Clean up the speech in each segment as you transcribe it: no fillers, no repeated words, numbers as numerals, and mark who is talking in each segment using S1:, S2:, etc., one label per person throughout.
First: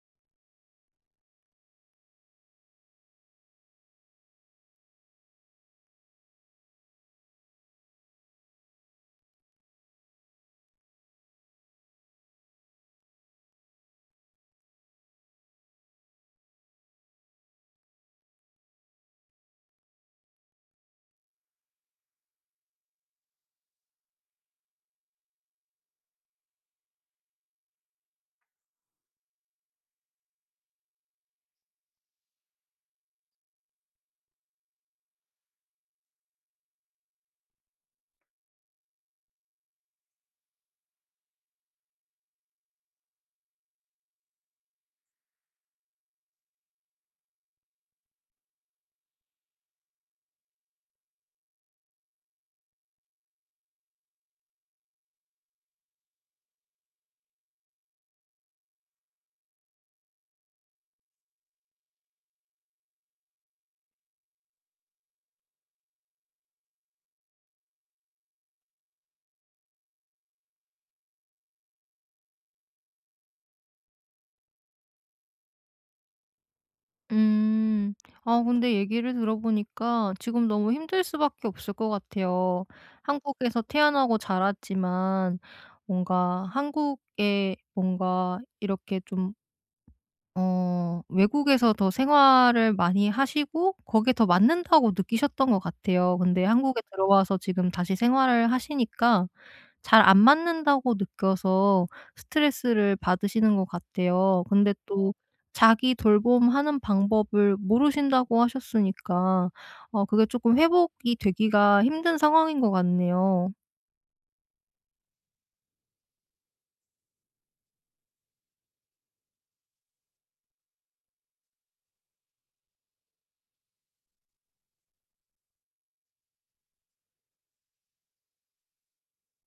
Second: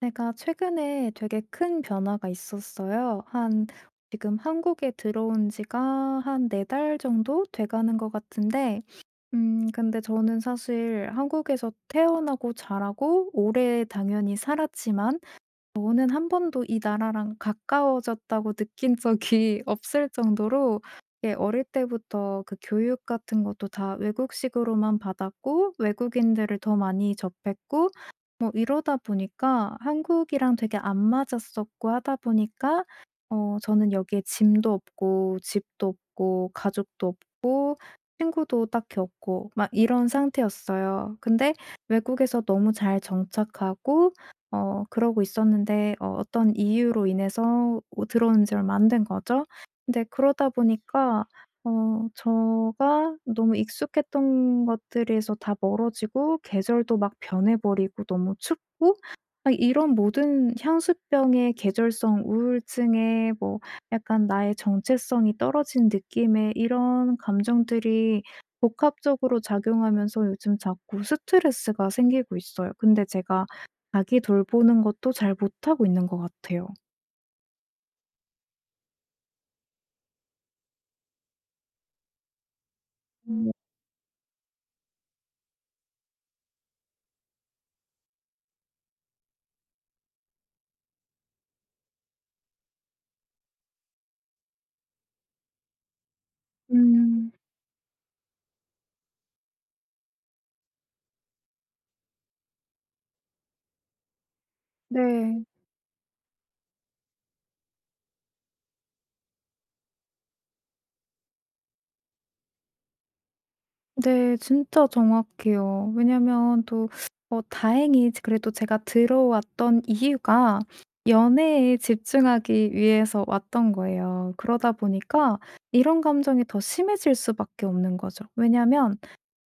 S1: 제가 최근에 되게 큰 변화가 있었어요. 한 지금 한국에 들어온 지가 한 4달 정도 돼가는 것 같은데, 근데 저는 사실 한국에서 태어나고 자라고 오래 당연히 살았지만, 저는 한 번도 이 나라랑 가까워졌다고 느낀 적이 없을 정도로, 예, 어릴 때부터 그 교육 같은 것도 다 외국식으로만 받았고 외국인들을 더 많이 접했고, 뭐 이러다 보니까 한국이랑 되게 안 맞았었고, 하다 보니까 저는 여기에 짐도 없고 집도 없고 가족도 없고 친구도 딱히 없고 막 이런 상태였어요. 근데 외국에서 너무 잘 정착하고 그러고 있었는데, 어떤 이유로 인해서 오 들어온 지 얼마 안 된 거죠. 근데 그러다 보니까 제가 너무 익숙했던 것들에서 다 멀어지고, 계절도 막 변해 버리고 너무 춥고, 막 이런 모든 향수병의, 계절성 우울증에, 뭐 약간 나의 정체성이 떨어진 느낌에, 이런 감정들이 복합적으로 작용하면서 요즘 자꾸 스트레스가 생기고 있어요. 근데 제가 아기 돌보는 것도 잘 못하고 있는 것 같아요.
S2: 음. 근데 얘기를 들어보니까 지금 너무 힘들 수밖에 없을 것 같아요.
S1: 음.
S2: 한국에서 태어나고 자랐지만 뭔가 한국에 뭔가 이렇게 좀 어 외국에서 더 생활을 많이 하시고 거기에 더 맞는다고 느끼셨던 것 같아요. 근데 한국에
S1: 음.
S2: 들어와서 지금 다시 생활을 하시니까 잘 안 맞는다고 느껴서 스트레스를 받으시는 것 같아요. 근데 또
S1: 네.
S2: 자기 돌봄하는 방법을 모르신다고 하셨으니까 그게 조금 회복이 되기가 힘든 상황인 것 같네요.
S1: 네, 진짜 정확해요. 왜냐면 또 다행히 지 그래도 제가 들어왔던 이유가 연애에 집중하기 위해서 왔던 거예요. 그러다 보니까 이런 감정이 더 심해질 수밖에 없는 거죠. 왜냐면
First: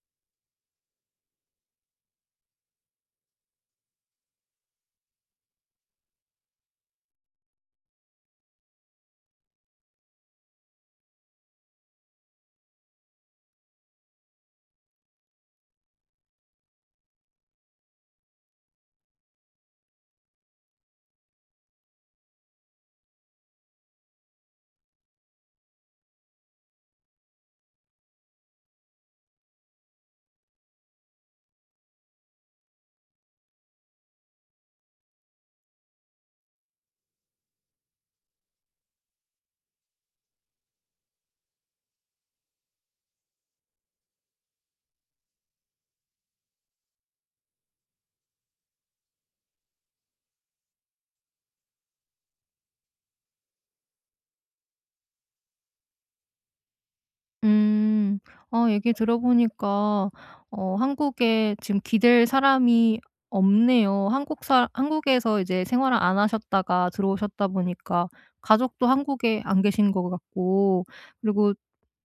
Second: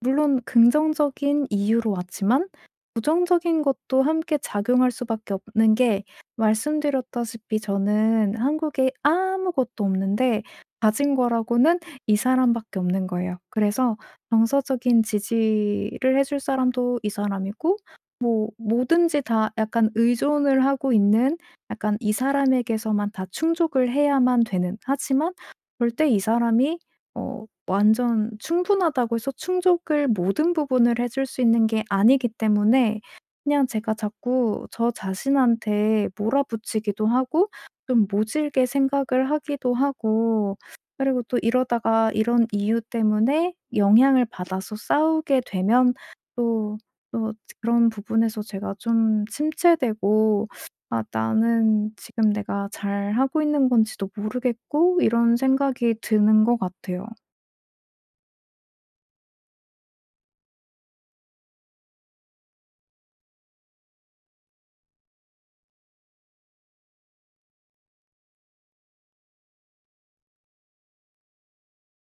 S1: 물론 긍정적인 이유로 왔지만 부정적인 것도 함께 작용할 수밖에 없는 게, 말씀드렸다시피 저는 한국에 아무것도 없는데, 가진 거라고는 이 사람밖에 없는 거예요. 그래서 정서적인 지지를 해줄 사람도 이 사람이고, 뭐든지 다 약간 의존을 하고 있는, 약간 이 사람에게서만 다 충족을 해야만 되는. 하지만 절대 이 사람이 완전 충분하다고 해서 충족을 모든 부분을 해줄 수 있는 게 아니기 때문에, 그냥 제가 자꾸 저 자신한테 몰아붙이기도 하고 좀 모질게 생각을 하기도 하고. 그리고 또 이러다가 이런 이유 때문에 영향을 받아서 싸우게 되면, 또 또 그런 부분에서 제가 좀 침체되고, '아, 나는 지금 내가 잘하고 있는 건지도 모르겠고.' 이런 생각이 드는 것 같아요.
S2: 음. 얘기 들어보니까 한국에 지금 기댈 사람이 없네요. 한국에서 이제 생활을 안 하셨다가 들어오셨다 보니까 가족도 한국에 안 계신 것 같고, 그리고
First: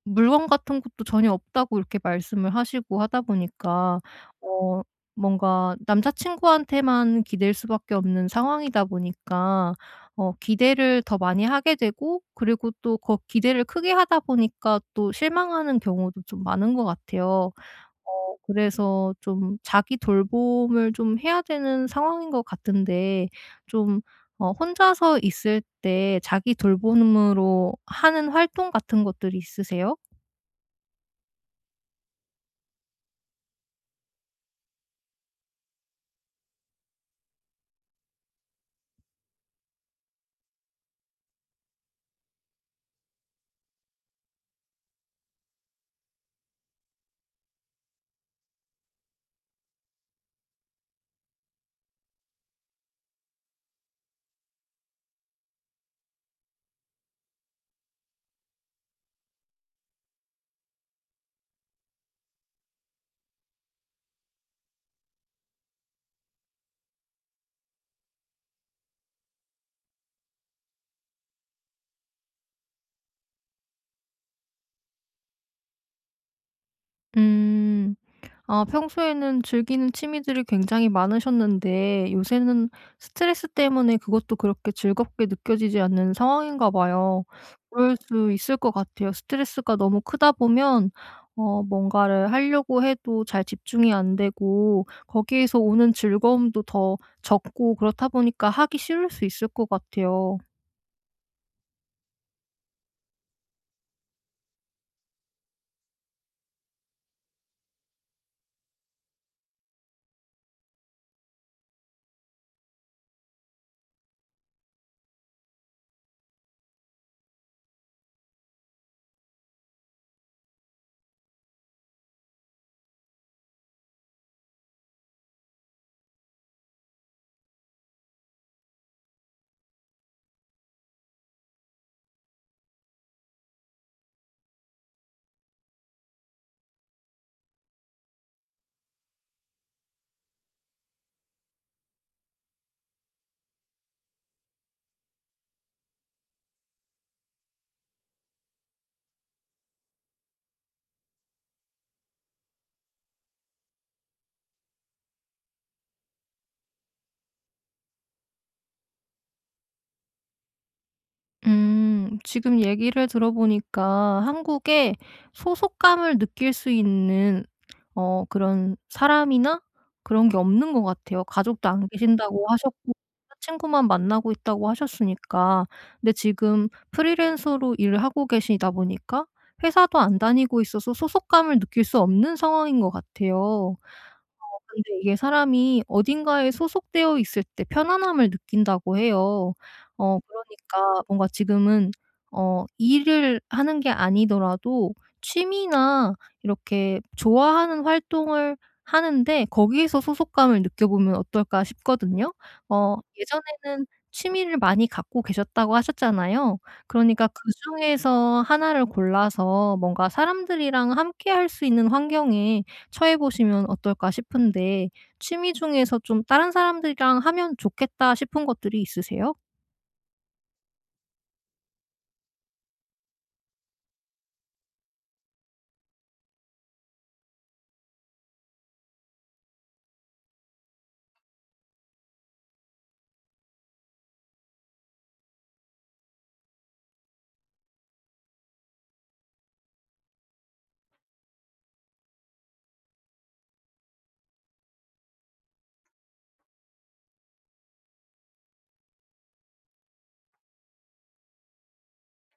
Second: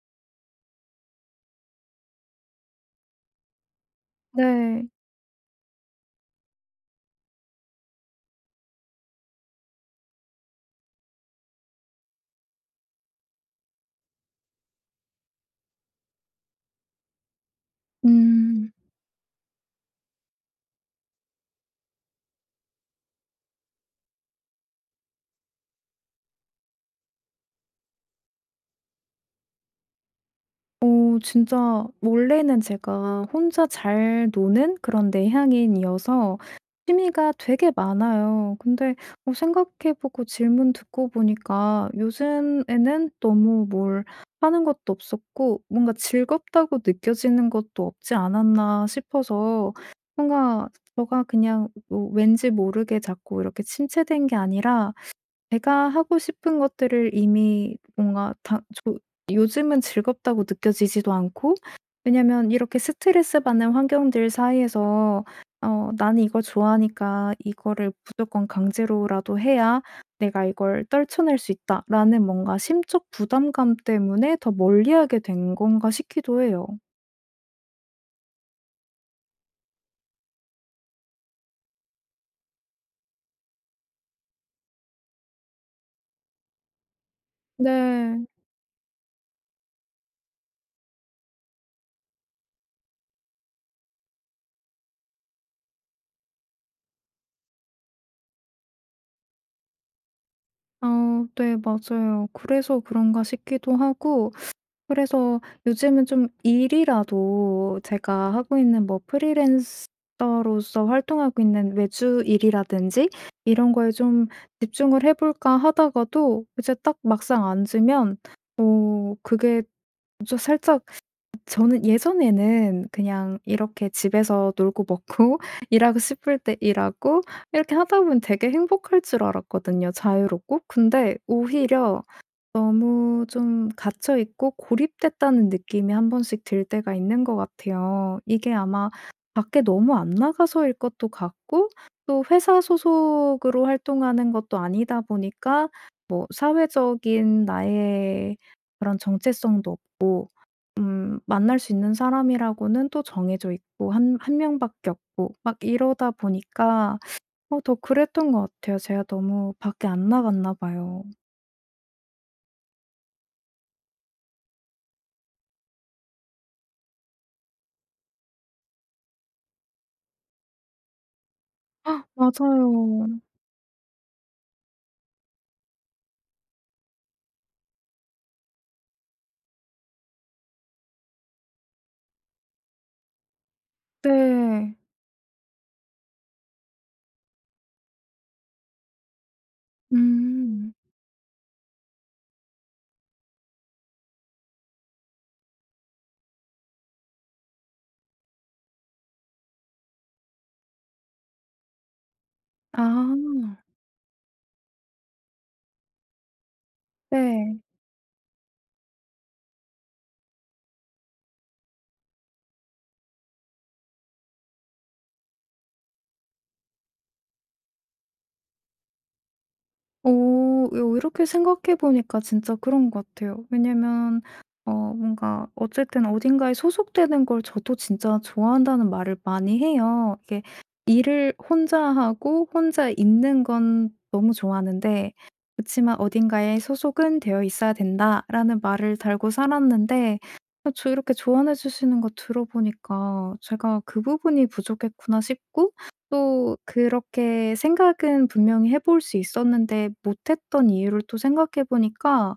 S2: 물건 같은 것도 전혀 없다고 이렇게 말씀을 하시고 하다 보니까 어
S1: 네.
S2: 뭔가 남자 친구한테만 기댈 수밖에 없는 상황이다 보니까 기대를 더 많이 하게 되고, 그리고 또 그 기대를 크게 하다 보니까 또 실망하는 경우도 좀 많은 것 같아요.
S1: 음.
S2: 그래서 좀 자기 돌봄을 좀 해야 되는 상황인 것 같은데, 좀 혼자서 있을 때 자기 돌봄으로 하는 활동 같은 것들이 있으세요?
S1: 진짜 원래는 제가 혼자 잘 노는 그런 내향인이어서 취미가 되게 많아요. 근데 생각해 보고 질문 듣고 보니까, 요즘에는 너무 뭘 하는 것도 없었고 뭔가 '즐겁다고 느껴지는 것도 없지 않았나.' 싶어서, 뭔가 제가 그냥 뭐 왠지 모르게 자꾸 이렇게 침체된 게 아니라 제가 하고 싶은 것들을 이미 뭔가 다 저, 요즘은 즐겁다고 느껴지지도 않고. 왜냐면 이렇게 스트레스 받는 환경들 사이에서 '나는 이걸 좋아하니까 이거를 무조건 강제로라도 해야 내가 이걸 떨쳐낼 수 있다.'라는 뭔가 심적 부담감 때문에 더 멀리하게 된 건가 싶기도 해요.
S2: 음. 평소에는 즐기는 취미들이 굉장히 많으셨는데 요새는 스트레스 때문에 그것도 그렇게 즐겁게 느껴지지 않는 상황인가 봐요. 그럴
S1: 네.
S2: 수 있을 것 같아요. 스트레스가 너무 크다 보면 뭔가를 하려고 해도 잘 집중이 안 되고, 거기에서 오는 즐거움도 더 적고, 그렇다 보니까 하기 싫을 수 있을 것 같아요.
S1: 어 네, 맞아요. 그래서 그런가 싶기도 하고, 그래서 요즘은 좀 일이라도, 제가 하고 있는 뭐 프리랜서로서 활동하고 있는 외주 일이라든지 이런 거에 좀 집중을 해 볼까 하다가도, 이제 딱 막상 앉으면 그게 저 살짝, 저는 예전에는 그냥 이렇게 집에서 놀고 먹고 일하고 싶을 때 일하고 이렇게 하다 보면 되게 행복할 줄 알았거든요, 자유롭고. 근데 오히려 너무 좀 갇혀 있고 고립됐다는 느낌이 한 번씩 들 때가 있는 것 같아요. 이게 아마 밖에 너무 안 나가서일 것도 같고, 또 회사 소속으로 활동하는 것도 아니다 보니까 뭐 사회적인 나의 그런 정체성도 없고, 만날 수 있는 사람이라고는 또 정해져 있고 한 한 명밖에 없고 막 이러다 보니까 더 그랬던 것 같아요. 제가 너무 밖에 안 나갔나 봐요.
S2: 음. 지금 얘기를 들어보니까 한국에 소속감을 느낄 수 있는 그런 사람이나 그런 게 없는 것 같아요. 가족도 안 계신다고 하셨고
S1: 맞아요.
S2: 친구만 만나고 있다고 하셨으니까. 근데 지금 프리랜서로 일을 하고 계시다 보니까 회사도 안 다니고 있어서 소속감을 느낄 수 없는 상황인 것 같아요.
S1: 네.
S2: 근데 이게 사람이 어딘가에 소속되어 있을 때 편안함을 느낀다고 해요.
S1: 음.
S2: 그러니까 뭔가 지금은 일을 하는 게 아니더라도 취미나 이렇게 좋아하는 활동을 하는데 거기에서 소속감을 느껴보면 어떨까 싶거든요.
S1: 아,
S2: 예전에는 취미를 많이 갖고 계셨다고 하셨잖아요. 그러니까
S1: 네.
S2: 그중에서 하나를 골라서 뭔가 사람들이랑 함께 할 수 있는 환경에 처해 보시면 어떨까 싶은데 취미 중에서 좀 '다른 사람들이랑 하면 좋겠다.' 싶은 것들이 있으세요?
S1: 오, 요 이렇게 생각해 보니까 진짜 그런 것 같아요. 왜냐면 뭔가 어쨌든 어딘가에 소속되는 걸 저도 진짜 좋아한다는 말을 많이 해요. 이게 일을 혼자 하고 혼자 있는 건 너무 좋아하는데, 그치만 "어딘가에 소속은 되어 있어야 된다."라는 말을 달고 살았는데, 저 이렇게 조언해 주시는 거 들어 보니까 제가 '그 부분이 부족했구나.' 싶고, 또 그렇게 생각은 분명히 해볼 수 있었는데 못 했던 이유를 또 생각해 보니까,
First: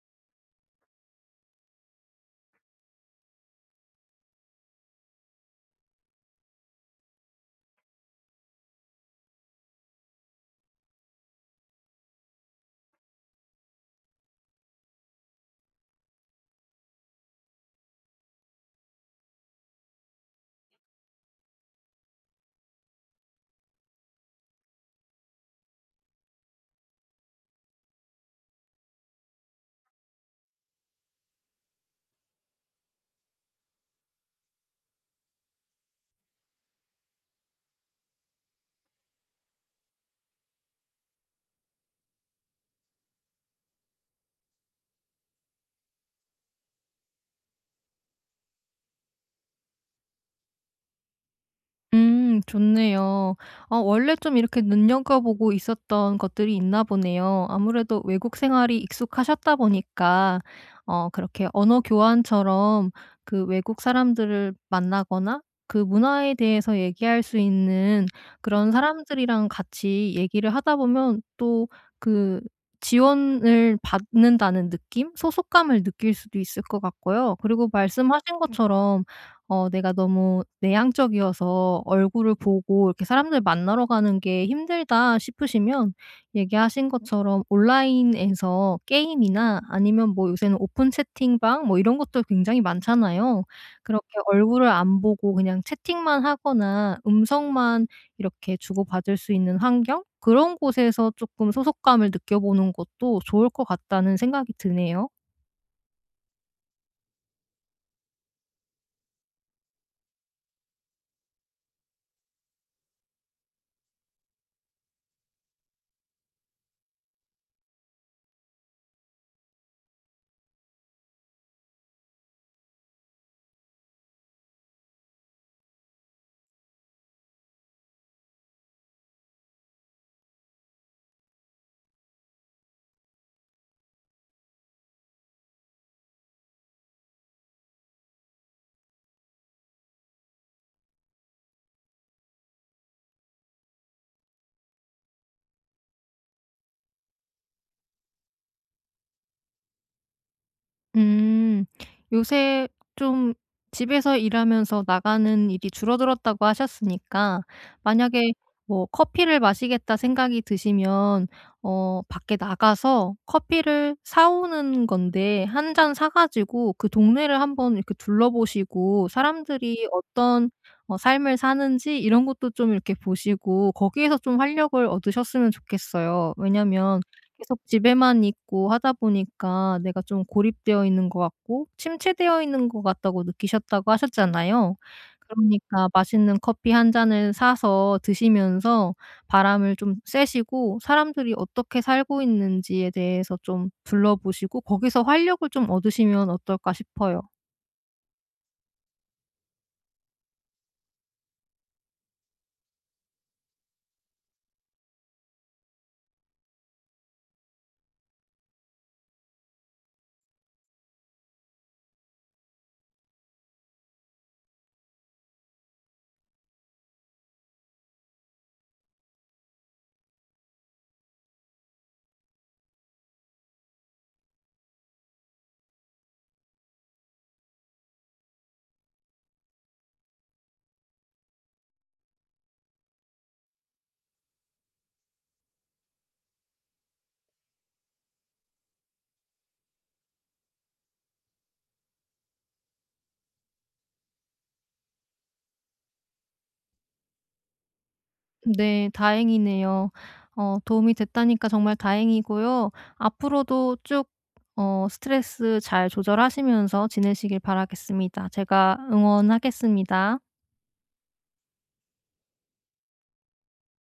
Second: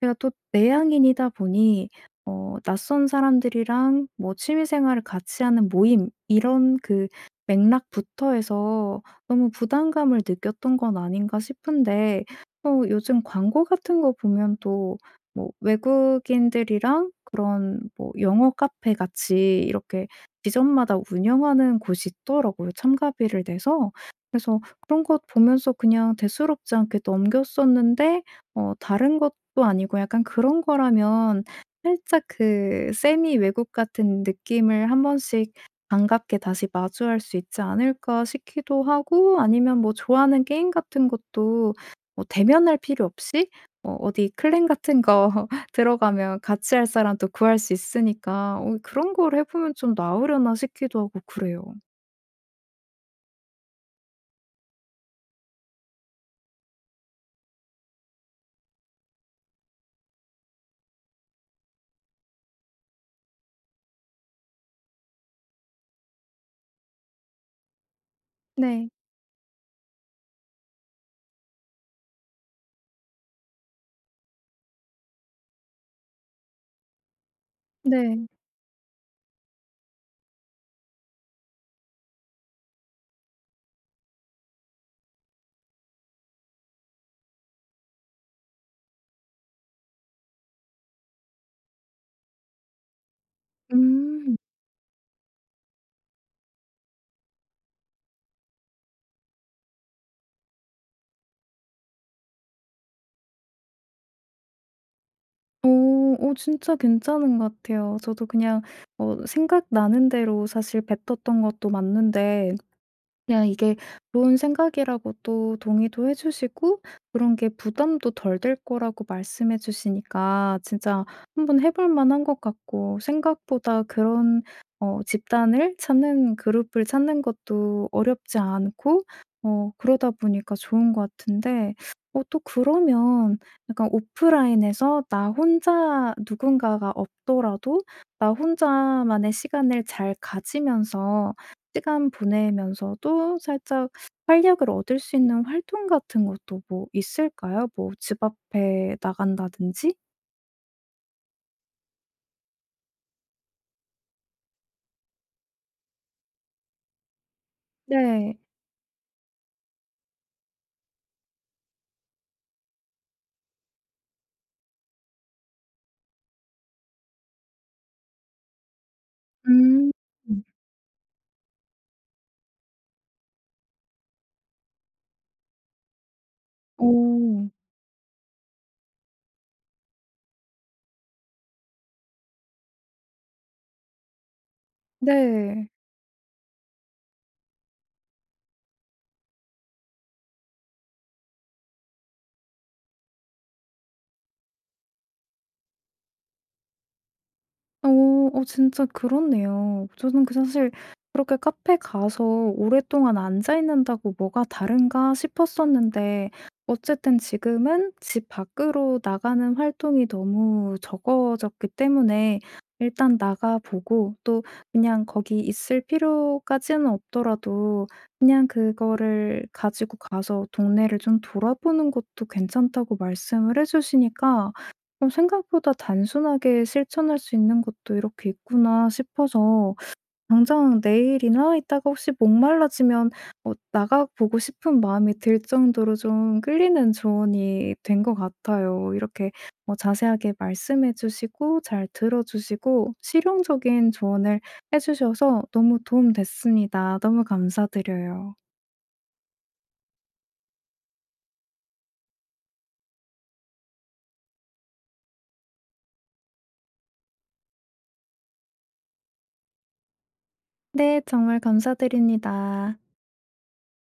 S1: 제가 또 내향인이다 보니 낯선 사람들이랑 뭐 취미 생활을 같이 하는 모임 이런 그 맥락부터 해서 '너무 부담감을 느꼈던 건 아닌가?' 싶은데, 요즘 광고 같은 거 보면 또 뭐 외국인들이랑 그런 뭐 영어 카페 같이 이렇게 지점마다 운영하는 곳이 있더라고요, 참가비를 내서. 그래서 그런 것 보면서 그냥 대수롭지 않게 넘겼었는데, 다른 것도 아니고 약간 그런 거라면 살짝 그 세미 외국 같은 느낌을 한 번씩 반갑게 다시 마주할 수 있지 않을까 싶기도 하고, 아니면 뭐 좋아하는 게임 같은 것도 뭐 대면할 필요 없이 어디 클랜 같은 거 들어가면 같이 할 사람도 구할 수 있으니까, 그런 걸 해 보면 좀 나으려나 싶기도 하고 그래요.
S2: 음, 좋네요. 원래 좀 이렇게 눈여겨보고 있었던 것들이 있나 보네요. 아무래도 외국 생활이 익숙하셨다 보니까 그렇게 언어 교환처럼 그 외국 사람들을 만나거나 그 문화에 대해서 얘기할 수 있는 그런
S1: 네.
S2: 사람들이랑 같이 얘기를 하다 보면 또 그 지원을 받는다는 느낌? 소속감을 느낄 수도 있을 것 같고요. 그리고
S1: 네.
S2: 말씀하신 것처럼 내가 너무 내향적이어서 얼굴을 보고 이렇게 사람들 만나러 가는 게 힘들다 싶으시면, 얘기하신 것처럼 온라인에서 게임이나 아니면 뭐 요새는 오픈 채팅방 뭐 이런 것도 굉장히 많잖아요. 그렇게
S1: 음.
S2: 얼굴을 안 보고 그냥 채팅만 하거나 음성만 이렇게 주고받을 수 있는 환경? 그런 곳에서 조금 소속감을 느껴보는 것도 좋을 것 같다는 생각이 드네요.
S1: 어. 진짜 괜찮은 것 같아요. 저도 그냥 생각나는 대로 사실 뱉었던 것도 맞는데, 그냥 이게 좋은 생각이라고 또 동의도 해 주시고 그런 게 부담도 덜 될 거라고 말씀해 주시니까 진짜 한번 해볼 만한 것 같고, 생각보다 그런 집단을 찾는 그룹을 찾는 것도 어렵지 않고, 그러다 보니까 좋은 것 같은데, 또 그러면, 약간 오프라인에서 나 혼자 누군가가 없더라도 나 혼자만의 시간을 잘 가지면서 시간 보내면서도 살짝 활력을 얻을 수 있는 활동 같은 것도 뭐 있을까요? 뭐 집 앞에 나간다든지?
S2: 음. 요새 좀 집에서 일하면서 나가는 일이 줄어들었다고 하셨으니까 만약에
S1: 네.
S2: 뭐 '커피를 마시겠다.' 생각이 드시면 밖에 나가서 커피를 사 오는 건데 한 잔 사 가지고 그 동네를 한번 이렇게 둘러보시고 사람들이
S1: 음.
S2: 어떤 삶을 사는지 이런 것도 좀 이렇게 보시고 거기에서 좀 활력을 얻으셨으면 좋겠어요. 왜냐면
S1: 오.
S2: 계속 집에만 있고 하다 보니까 내가 좀 고립되어 있는 것 같고 침체되어 있는 것 같다고 느끼셨다고 하셨잖아요.
S1: 네.
S2: 그러니까 맛있는 커피 한 잔을 사서 드시면서 바람을 좀 쐬시고 사람들이 어떻게 살고 있는지에 대해서 좀 둘러보시고 거기서 활력을 좀 얻으시면 어떨까 싶어요.
S1: 어, 진짜 그렇네요. 저는 그 사실 그렇게 카페 가서 오랫동안 앉아 있는다고 뭐가 다른가 싶었었는데, 어쨌든 지금은 집 밖으로 나가는 활동이 너무 적어졌기 때문에 일단 나가 보고, 또 그냥 거기 있을 필요까지는 없더라도 그냥 그거를 가지고 가서 동네를 좀 돌아보는 것도 괜찮다고 말씀을 해주시니까, 그럼 생각보다 단순하게 실천할 수 있는 것도 이렇게 있구나 싶어서, 당장 내일이나 이따가 혹시 목말라지면 나가 보고 싶은 마음이 들 정도로 좀 끌리는 조언이 된 것 같아요. 이렇게 자세하게 말씀해 주시고 잘 들어 주시고 실용적인 조언을 해 주셔서 너무 도움 됐습니다. 너무 감사드려요.
S2: 네. 다행이네요. 도움이 됐다니까 정말 다행이고요. 앞으로도 쭉 스트레스 잘 조절하시면서 지내시길 바라겠습니다. 제가 응원하겠습니다.
S1: 네. 정말 감사드립니다.